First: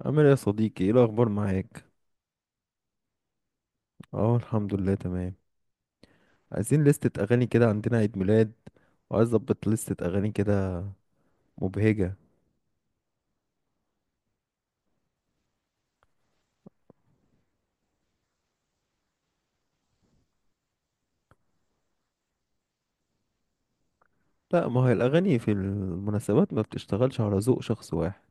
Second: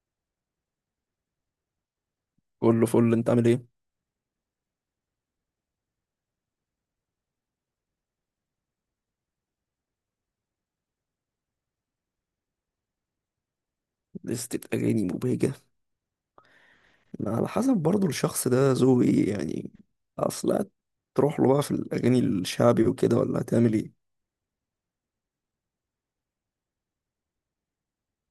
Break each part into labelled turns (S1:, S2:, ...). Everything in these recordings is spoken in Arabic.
S1: عامل ايه يا صديقي؟ ايه الاخبار معاك؟
S2: كله فل. انت عامل ايه؟
S1: اه الحمد لله تمام. عايزين لستة اغاني كده، عندنا عيد ميلاد وعايز اظبط لستة اغاني كده، مبهجة.
S2: لستة اغاني مبهجة. ما على حسب برضو الشخص ده ذوقه ايه يعني اصلا. تروح له بقى في الاغاني الشعبي وكده ولا هتعمل ايه؟
S1: لا، ما هي الاغاني في المناسبات ما بتشتغلش على ذوق شخص واحد،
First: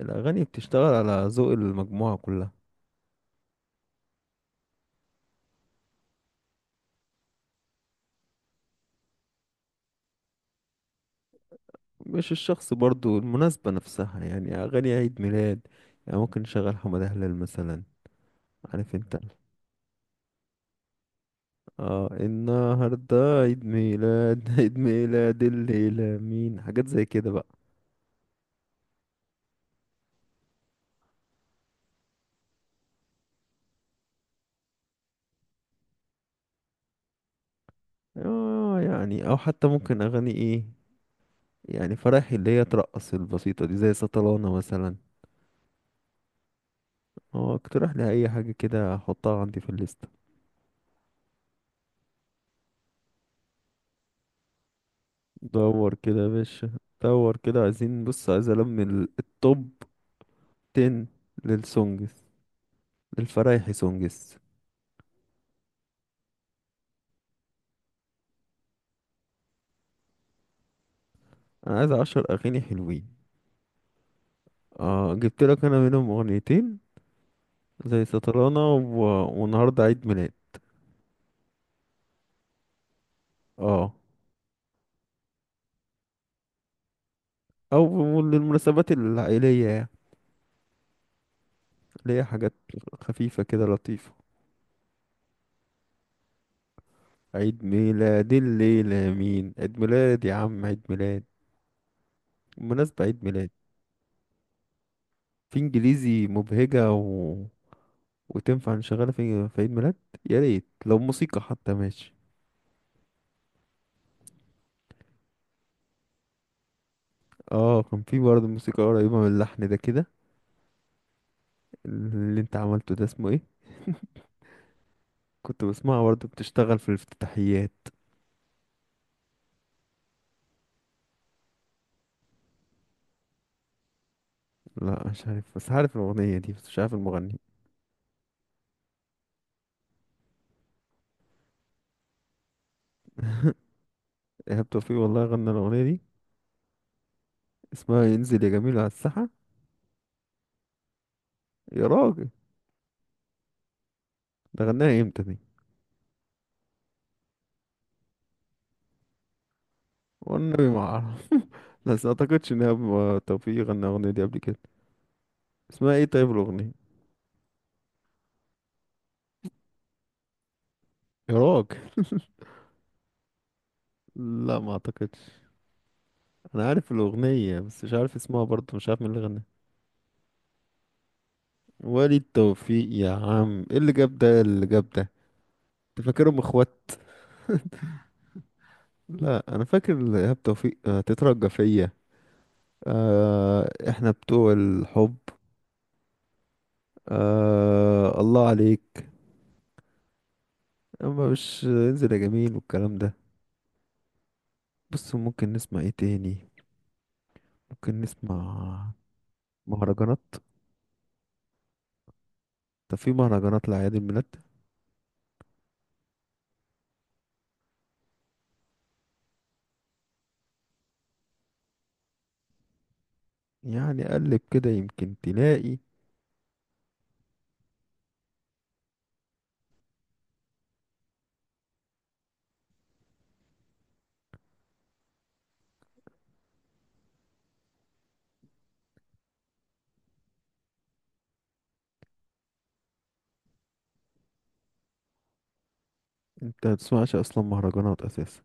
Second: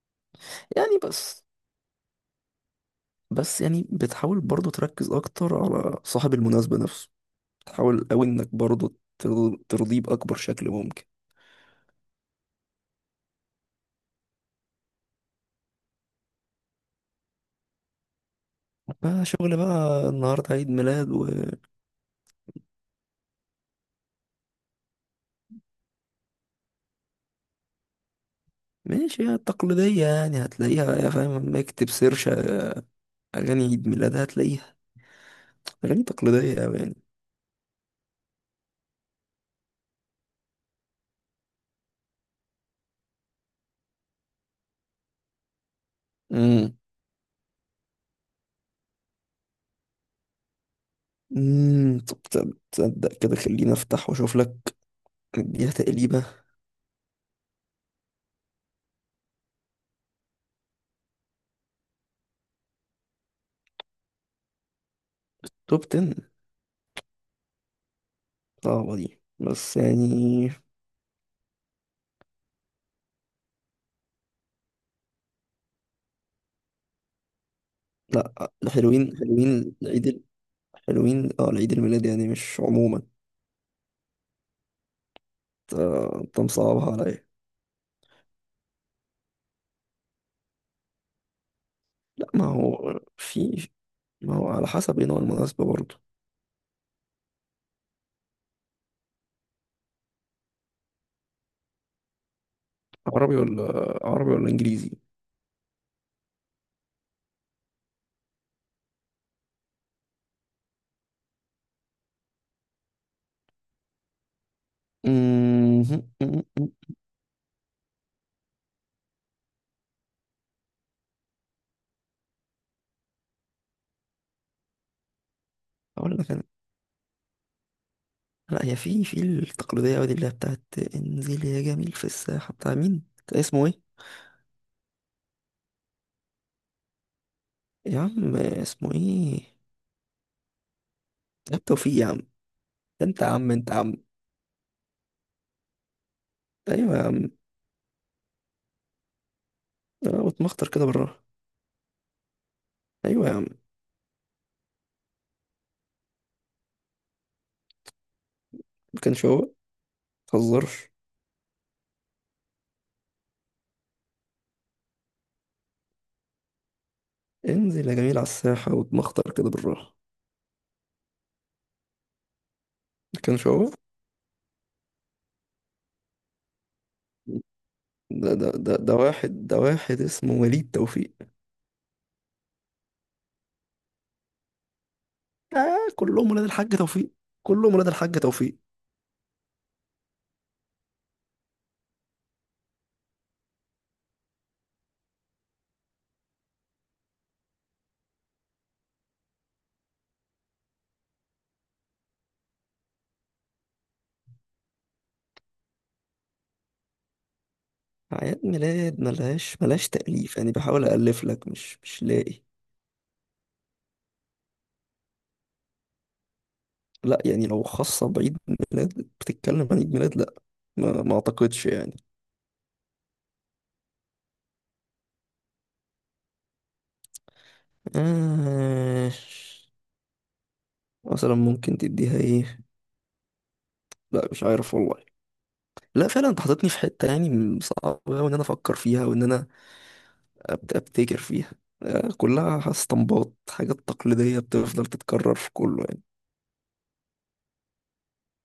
S1: الاغاني بتشتغل
S2: يعني
S1: على
S2: بس
S1: ذوق المجموعة كلها.
S2: بس يعني بتحاول برضو تركز اكتر على صاحب المناسبة نفسه، تحاول قوي انك برضو ترضيه باكبر شكل ممكن.
S1: مش الشخص برضو، المناسبة نفسها، يعني اغاني عيد ميلاد يعني ممكن نشغل حمادة هلال مثلا، عارف انت.
S2: بقى شغل بقى، النهاردة عيد ميلاد وماشي.
S1: اه النهارده عيد ميلاد عيد ميلاد الليلة مين، حاجات زي كده بقى.
S2: هي التقليدية يعني هتلاقيها، يا فاهم، لما اكتب سيرش أغاني عيد ميلاد هتلاقيها أغاني تقليدية أوي يعني.
S1: اه يعني او حتى ممكن اغاني ايه، يعني فرايحي اللي هي ترقص البسيطة دي، زي سطلانة مثلا.
S2: مم.
S1: هو اقترح لي اي حاجة كده احطها عندي في الليستة.
S2: طب تصدق، تصدق، خليني افتح واشوف لك اديها
S1: دور كده
S2: تقليبه.
S1: يا باشا، دور كده. عايزين، بص، عايز التوب 10 للسونجز، للفرايحي سونجز.
S2: توب 10، صعبه دي بس يعني.
S1: انا عايز 10 اغاني حلوين. اه جبت لك انا منهم اغنيتين، زي
S2: لا،
S1: سطلانة
S2: حلوين،
S1: والنهاردة عيد ميلاد.
S2: حلوين، اه، العيد الميلاد يعني، مش عموما.
S1: اه
S2: انت أنت مصعبها عليا.
S1: او للمناسبات العائلية يعني، اللي هي
S2: لا ما
S1: حاجات
S2: هو
S1: خفيفة كده،
S2: في
S1: لطيفة.
S2: ما هو على حسب ايه نوع المناسبه برضه.
S1: عيد ميلاد الليلة مين، عيد ميلاد يا عم، عيد ميلاد بالمناسبة، عيد
S2: عربي
S1: ميلاد.
S2: ولا؟ عربي ولا انجليزي؟
S1: في انجليزي مبهجة وتنفع نشغلها في عيد ميلاد. يا ريت لو موسيقى حتى ماشي.
S2: أمم،
S1: اه كان في برضه موسيقى قريبة من اللحن ده كده اللي انت عملته ده، اسمه ايه؟ كنت بسمعها
S2: اقول
S1: برضه
S2: لك انا.
S1: بتشتغل في الافتتاحيات.
S2: لا، هي في التقليديه أوي دي اللي هي بتاعت انزل يا جميل في الساحه، بتاع مين؟ بتاع اسمه ايه؟
S1: لا مش عارف، بس عارف الأغنية دي، بس مش عارف المغني.
S2: يا عم اسمه ايه؟ يا عم توفيق يا عم. انت يا عم.
S1: إيهاب توفيق والله غنى الأغنية دي،
S2: ايوه يا عم،
S1: اسمها ينزل يا جميل على الساحة.
S2: انا بتمخطر كده بالراحه.
S1: يا راجل،
S2: ايوه يا عم.
S1: ده غناها امتى دي؟
S2: ما كانش هو. ما
S1: والنبي ما
S2: تهزرش.
S1: أعرف، بس اعتقدش ان هو توفيق غنى الاغنيه دي قبل كده. اسمها ايه طيب الاغنيه؟
S2: انزل يا جميل على الساحه واتمخطر كده بالراحه.
S1: يا راجل،
S2: ما كانش هو.
S1: لا ما اعتقدش. انا عارف الاغنيه بس مش عارف
S2: ده
S1: اسمها،
S2: ده
S1: برضه
S2: ده
S1: مش
S2: ده
S1: عارف مين اللي
S2: واحد
S1: غناها.
S2: ده واحد اسمه وليد توفيق.
S1: وليد توفيق؟ يا عم ايه اللي جاب ده، إيه اللي جاب ده؟
S2: آه،
S1: انت
S2: كلهم
S1: فاكرهم
S2: ولاد الحاج
S1: اخوات؟
S2: توفيق. كلهم ولاد الحاج توفيق.
S1: لا انا فاكر ايهاب توفيق. تترجى فيا، احنا بتوع الحب، الله عليك. اما مش انزل يا جميل والكلام ده. بص ممكن نسمع ايه تاني، ممكن
S2: أعياد
S1: نسمع
S2: ميلاد ملهاش
S1: مهرجانات؟
S2: تأليف يعني، بحاول أألف لك مش لاقي.
S1: طب في مهرجانات لأعياد الميلاد؟
S2: لا، يعني لو خاصة بعيد ميلاد، بتتكلم عن عيد ميلاد، لا. ما أعتقدش يعني.
S1: يعني قلب كده يمكن تلاقي.
S2: آه، مثلا ممكن تديها ايه؟ لا، مش عارف والله. لا، فعلا انت حاططني في حتة يعني صعب أوي ان انا افكر فيها وان انا ابتكر فيها. آه، كلها استنباط حاجات تقليدية بتفضل تتكرر في كله يعني.
S1: انت متسمعش اصلا مهرجانات اساسا؟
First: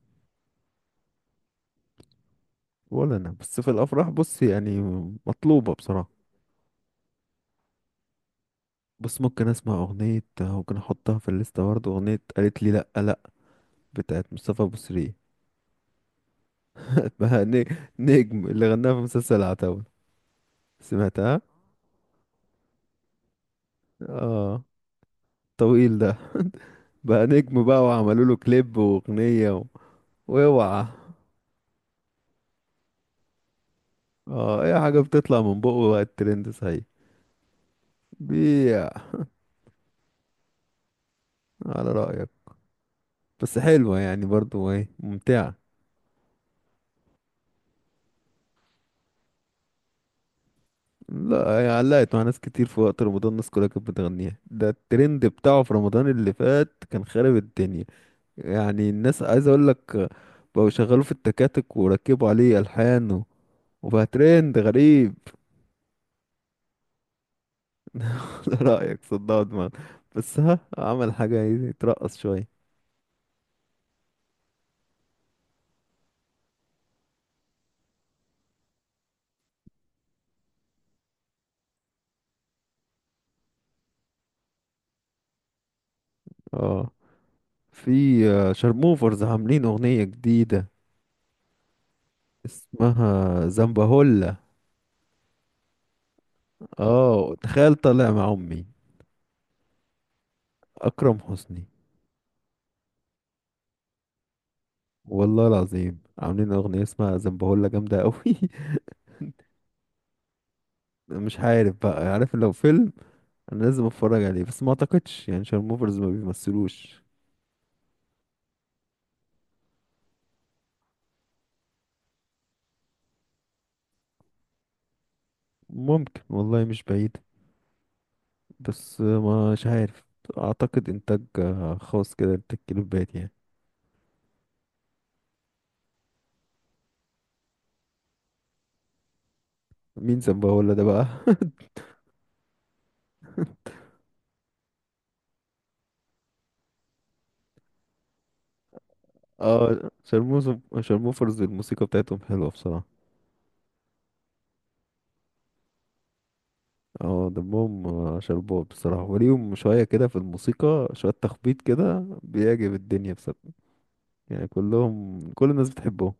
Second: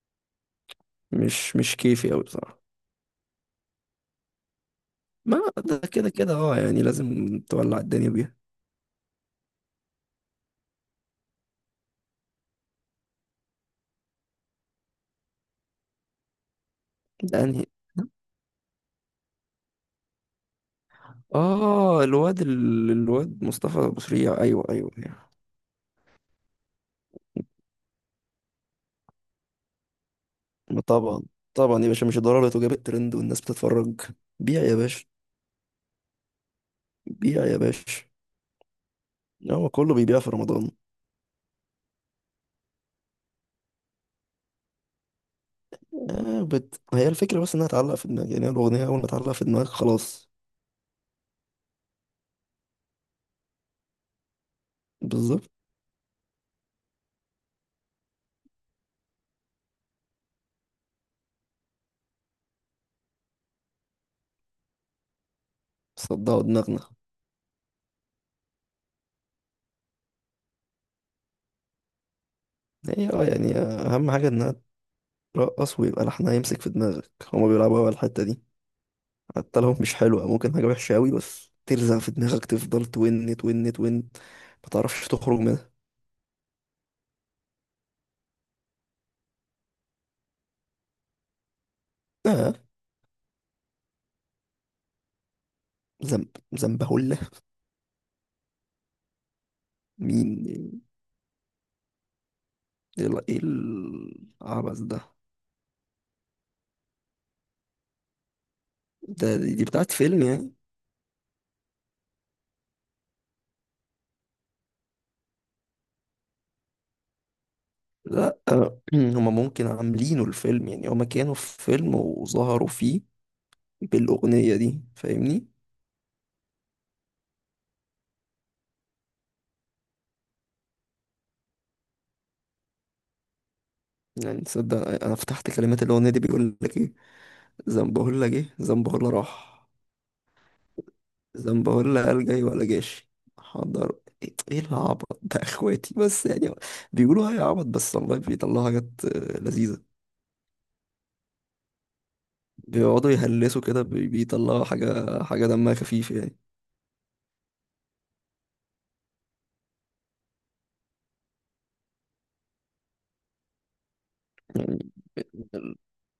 S2: مش كيفي اوي بصراحة.
S1: ولا انا، بس في الافراح بص يعني،
S2: ما
S1: مطلوبة
S2: ده كده
S1: بصراحة.
S2: كده، اه يعني لازم تولع الدنيا بيها.
S1: بس ممكن اسمع اغنية ممكن احطها في الليستة برضه، اغنية قالت لي لأ لأ بتاعت مصطفى بوسرية،
S2: ده
S1: اسمها
S2: يعني
S1: نجم، اللي غناها في مسلسل العتاولة، سمعتها؟
S2: اه، الواد الواد مصطفى أبو سريع،
S1: اه
S2: ايوه، ايوه، أيوة.
S1: طويل ده، بقى نجم بقى وعملوا له كليب واغنية
S2: ما
S1: واوعى.
S2: طبعا، طبعا يا باشا، مش ضروري، وجاب الترند والناس بتتفرج.
S1: اه
S2: بيع يا
S1: اي حاجة
S2: باشا،
S1: بتطلع من بقه بقى الترند، صحيح.
S2: بيع يا باشا.
S1: بيع،
S2: هو كله بيبيع في رمضان.
S1: على رأيك. بس حلوة يعني برضو، ايه، ممتعة.
S2: هي الفكرة بس إنها تعلق في دماغك، يعني هي الأغنية أول ما تعلق في دماغك خلاص.
S1: لا هي علقت مع ناس كتير في وقت رمضان، الناس كلها كانت بتغنيها، ده الترند
S2: بالظبط.
S1: بتاعه في رمضان اللي فات كان خارب الدنيا. يعني الناس، عايز اقول لك، بقوا شغالوا في التكاتك وركبوا عليه الحان وبقى ترند غريب.
S2: صدعوا دماغنا.
S1: لا رأيك صدقوا دماغ، بس ها عمل حاجة يترقص شوية.
S2: هي اه يعني أهم حاجة إنها ترقص ويبقى لحنها يمسك في دماغك، هما بيلعبوا أوي على الحتة دي. حتى لو مش حلوة، ممكن حاجة وحشة أوي بس تلزق في دماغك، تفضل تون تون تون ما تعرفش تخرج منها.
S1: اه في شارموفرز عاملين اغنية جديدة
S2: آه،
S1: اسمها زنبهولا.
S2: ذنب، ذنبهولة.
S1: اه تخيل طالع مع امي
S2: مين؟
S1: اكرم حسني،
S2: إيه إيه العبث ده؟
S1: والله العظيم عاملين أغنية اسمها زنبهولة جامدة أوي.
S2: ده دي بتاعت فيلم يعني؟
S1: مش عارف بقى، عارف لو فيلم أنا لازم أتفرج عليه، بس ما أعتقدش يعني شارموفرز ما بيمثلوش.
S2: لا آه، هما ممكن عاملينه الفيلم، يعني هما كانوا في فيلم وظهروا فيه بالأغنية دي، فاهمني؟
S1: ممكن والله، مش بعيد، بس ما مش عارف. أعتقد إنتاج خاص كده، إنتاج كليبات يعني.
S2: يعني تصدق، أنا فتحت كلمات الأغنية دي بيقول لك إيه: زنبهولا جه، زنبهولا راح،
S1: مين زنبهولة ده بقى؟
S2: زنبهولا قال جاي ولا جاش، حضر. إيه إيه العبط ده يا إخواتي بس يعني؟ بيقولوا هاي عبط بس والله بيطلعوا حاجات آه، لذيذة.
S1: اه شارموفرز الموسيقى بتاعتهم حلوة بصراحة.
S2: بيقعدوا يهلسوا كده، بيطلعوا حاجة دمها خفيف يعني.
S1: اه دمهم شربات بصراحة، وليهم شوية كده في الموسيقى، شوية تخبيط كده بيعجب الدنيا بصراحة. يعني
S2: يعني
S1: كلهم، كل الناس بتحبهم.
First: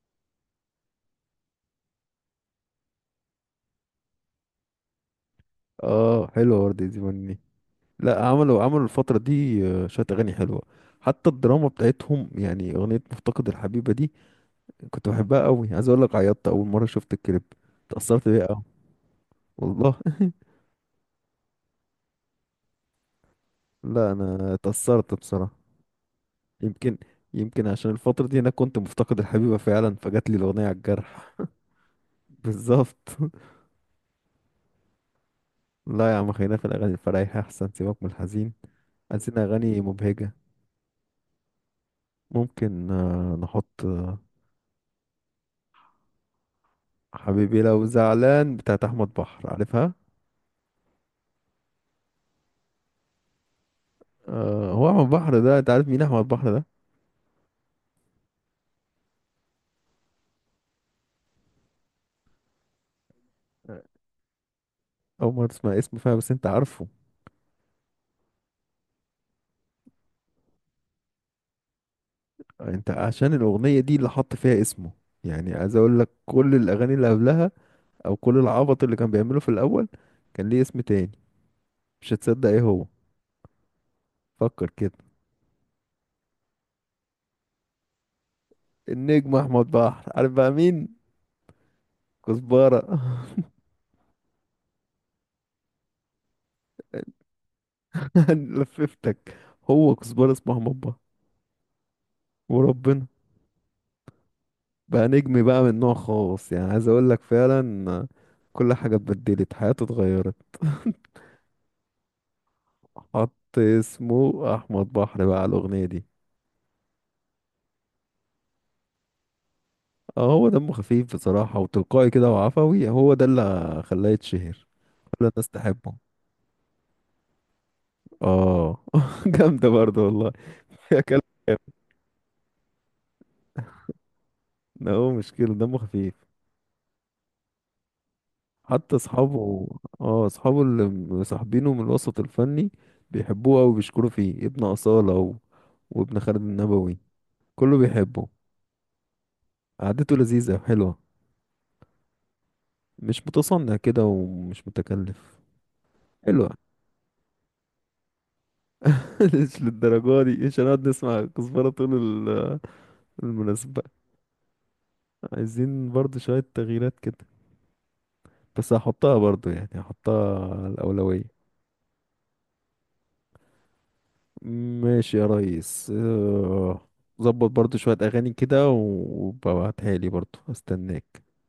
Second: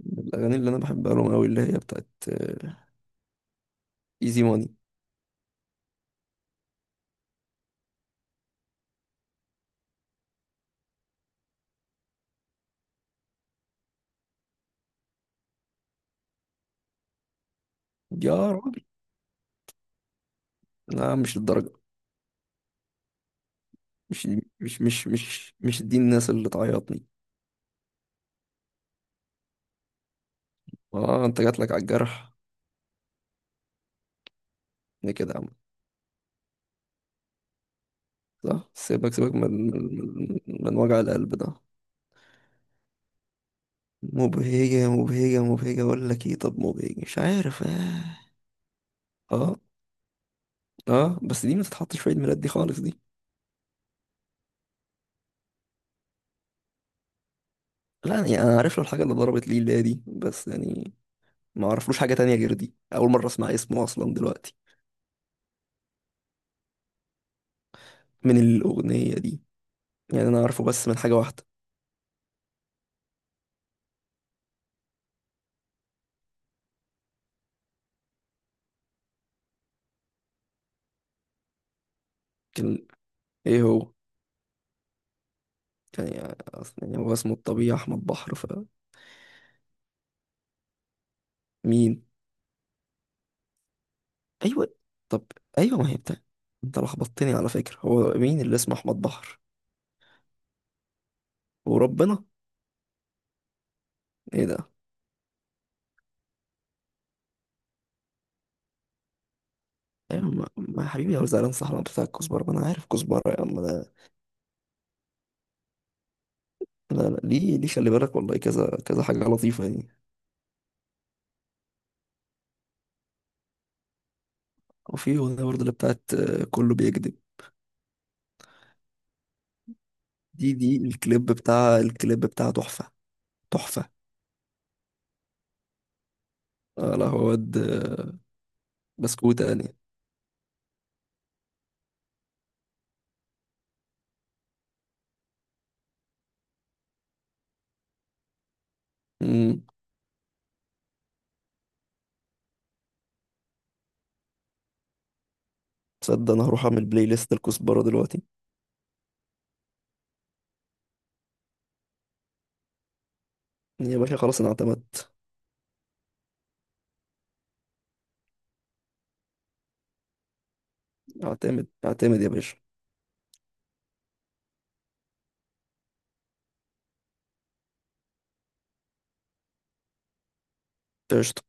S2: من الأغاني اللي أنا بحبها لهم أوي اللي هي بتاعت إيزي ماني.
S1: اه حلوة وردة زماني. لا عملوا الفترة دي شوية أغاني حلوة، حتى الدراما بتاعتهم، يعني أغنية مفتقد الحبيبة دي كنت بحبها قوي. عايز أقول لك عيطت أول مرة شفت الكليب، اتأثرت بيها
S2: يا
S1: قوي،
S2: راجل.
S1: والله.
S2: لا مش الدرجة.
S1: لا
S2: مش
S1: أنا
S2: مش مش
S1: اتأثرت بصراحة.
S2: مش مش دي الناس اللي
S1: يمكن
S2: تعيطني.
S1: يمكن عشان الفترة دي أنا كنت مفتقد الحبيبة فعلا، فجات لي الأغنية على
S2: اه
S1: الجرح.
S2: انت جاتلك على الجرح.
S1: بالظبط.
S2: ليه كده يا عم؟
S1: لا يا عم خلينا في الأغاني الفرايحة أحسن، سيبك من الحزين.
S2: صح، سيبك، سيبك
S1: عايزين أغاني مبهجة.
S2: من وجع القلب ده.
S1: ممكن نحط
S2: مبهجة مبهجة، اقول لك ايه، طب مبهجة، مش
S1: حبيبي
S2: عارف.
S1: لو
S2: اه
S1: زعلان بتاعت احمد بحر،
S2: اه
S1: عارفها؟
S2: اه، بس دي ما تتحطش في عيد ميلاد دي خالص دي.
S1: آه، هو احمد بحر ده انت عارف مين احمد بحر ده؟
S2: لا يعني انا عارف له الحاجة اللي ضربت لي اللي هي دي بس يعني، ما اعرفلوش حاجة تانية غير دي، اول مرة اسمع اسمه اصلا دلوقتي،
S1: اول ما تسمع اسمه فيها، بس انت عارفه.
S2: من الاغنية دي. يعني انا عارفه بس من حاجة واحدة.
S1: انت عشان الاغنيه دي اللي حط فيها اسمه، يعني عايز اقول لك كل الاغاني اللي قبلها، او كل العبط اللي كان بيعمله في الاول، كان ليه اسم تاني. مش هتصدق ايه هو،
S2: كان؟ ايه هو؟
S1: فكر كده.
S2: كان يعني اصلا يعني هو اسمه الطبيعي احمد بحر.
S1: النجم احمد بحر، عارف بقى مين؟
S2: فمين؟
S1: كزبره.
S2: ايوه. طب ايوه ما هي بتاع. انت لخبطتني على فكره، هو مين اللي اسمه احمد
S1: لففتك.
S2: بحر؟
S1: هو كزبره اسمه احمد بحر،
S2: وربنا.
S1: وربنا.
S2: ايه ده!
S1: بقى نجم بقى من نوع خاص، يعني عايز اقول لك فعلا كل حاجة اتبدلت، حياته
S2: ايوه
S1: اتغيرت.
S2: ما يا حبيبي يا زعلان، صح، انا بتاع الكزبره، ما انا عارف كزبره يا
S1: حط
S2: عم ده.
S1: اسمه احمد بحر بقى على الاغنية دي.
S2: لا، ليه، خلي بالك والله كذا كذا حاجه لطيفه يعني.
S1: اه هو دمه خفيف بصراحة، وتلقائي كده وعفوي، هو ده اللي خلاه يتشهر.
S2: وفي
S1: كل
S2: اغنيه
S1: الناس
S2: برضه اللي
S1: تحبه.
S2: بتاعت آه، كله بيكذب.
S1: اه جامدة برضه والله.
S2: دي
S1: يا كلام.
S2: الكليب، بتاع الكليب بتاع تحفه، تحفه.
S1: لا هو مش كده دمه خفيف،
S2: آه، لا هو واد آه،
S1: حتى
S2: بسكوته
S1: اصحابه.
S2: يعني.
S1: اه اصحابه اللي مصاحبينه من الوسط الفني بيحبوه أوي وبيشكروا فيه، ابن أصالة وابن خالد النبوي، كله بيحبه.
S2: امم،
S1: قعدته لذيذة حلوة، مش متصنع كده ومش متكلف.
S2: تصدق انا
S1: حلوة.
S2: هروح اعمل بلاي ليست الكزبره دلوقتي.
S1: مش للدرجة دي، مش هنقعد نسمع كزبرة طول ال- المناسبة.
S2: يا باشا خلاص انا اعتمدت.
S1: عايزين برضو شوية تغييرات كده، بس هحطها برضو يعني، هحطها على الأولوية.
S2: اعتمد اعتمد يا باشا.
S1: ماشي يا ريس. ظبط برضو شوية أغاني كده وببعتها لي برضو، استناك.
S2: قشطة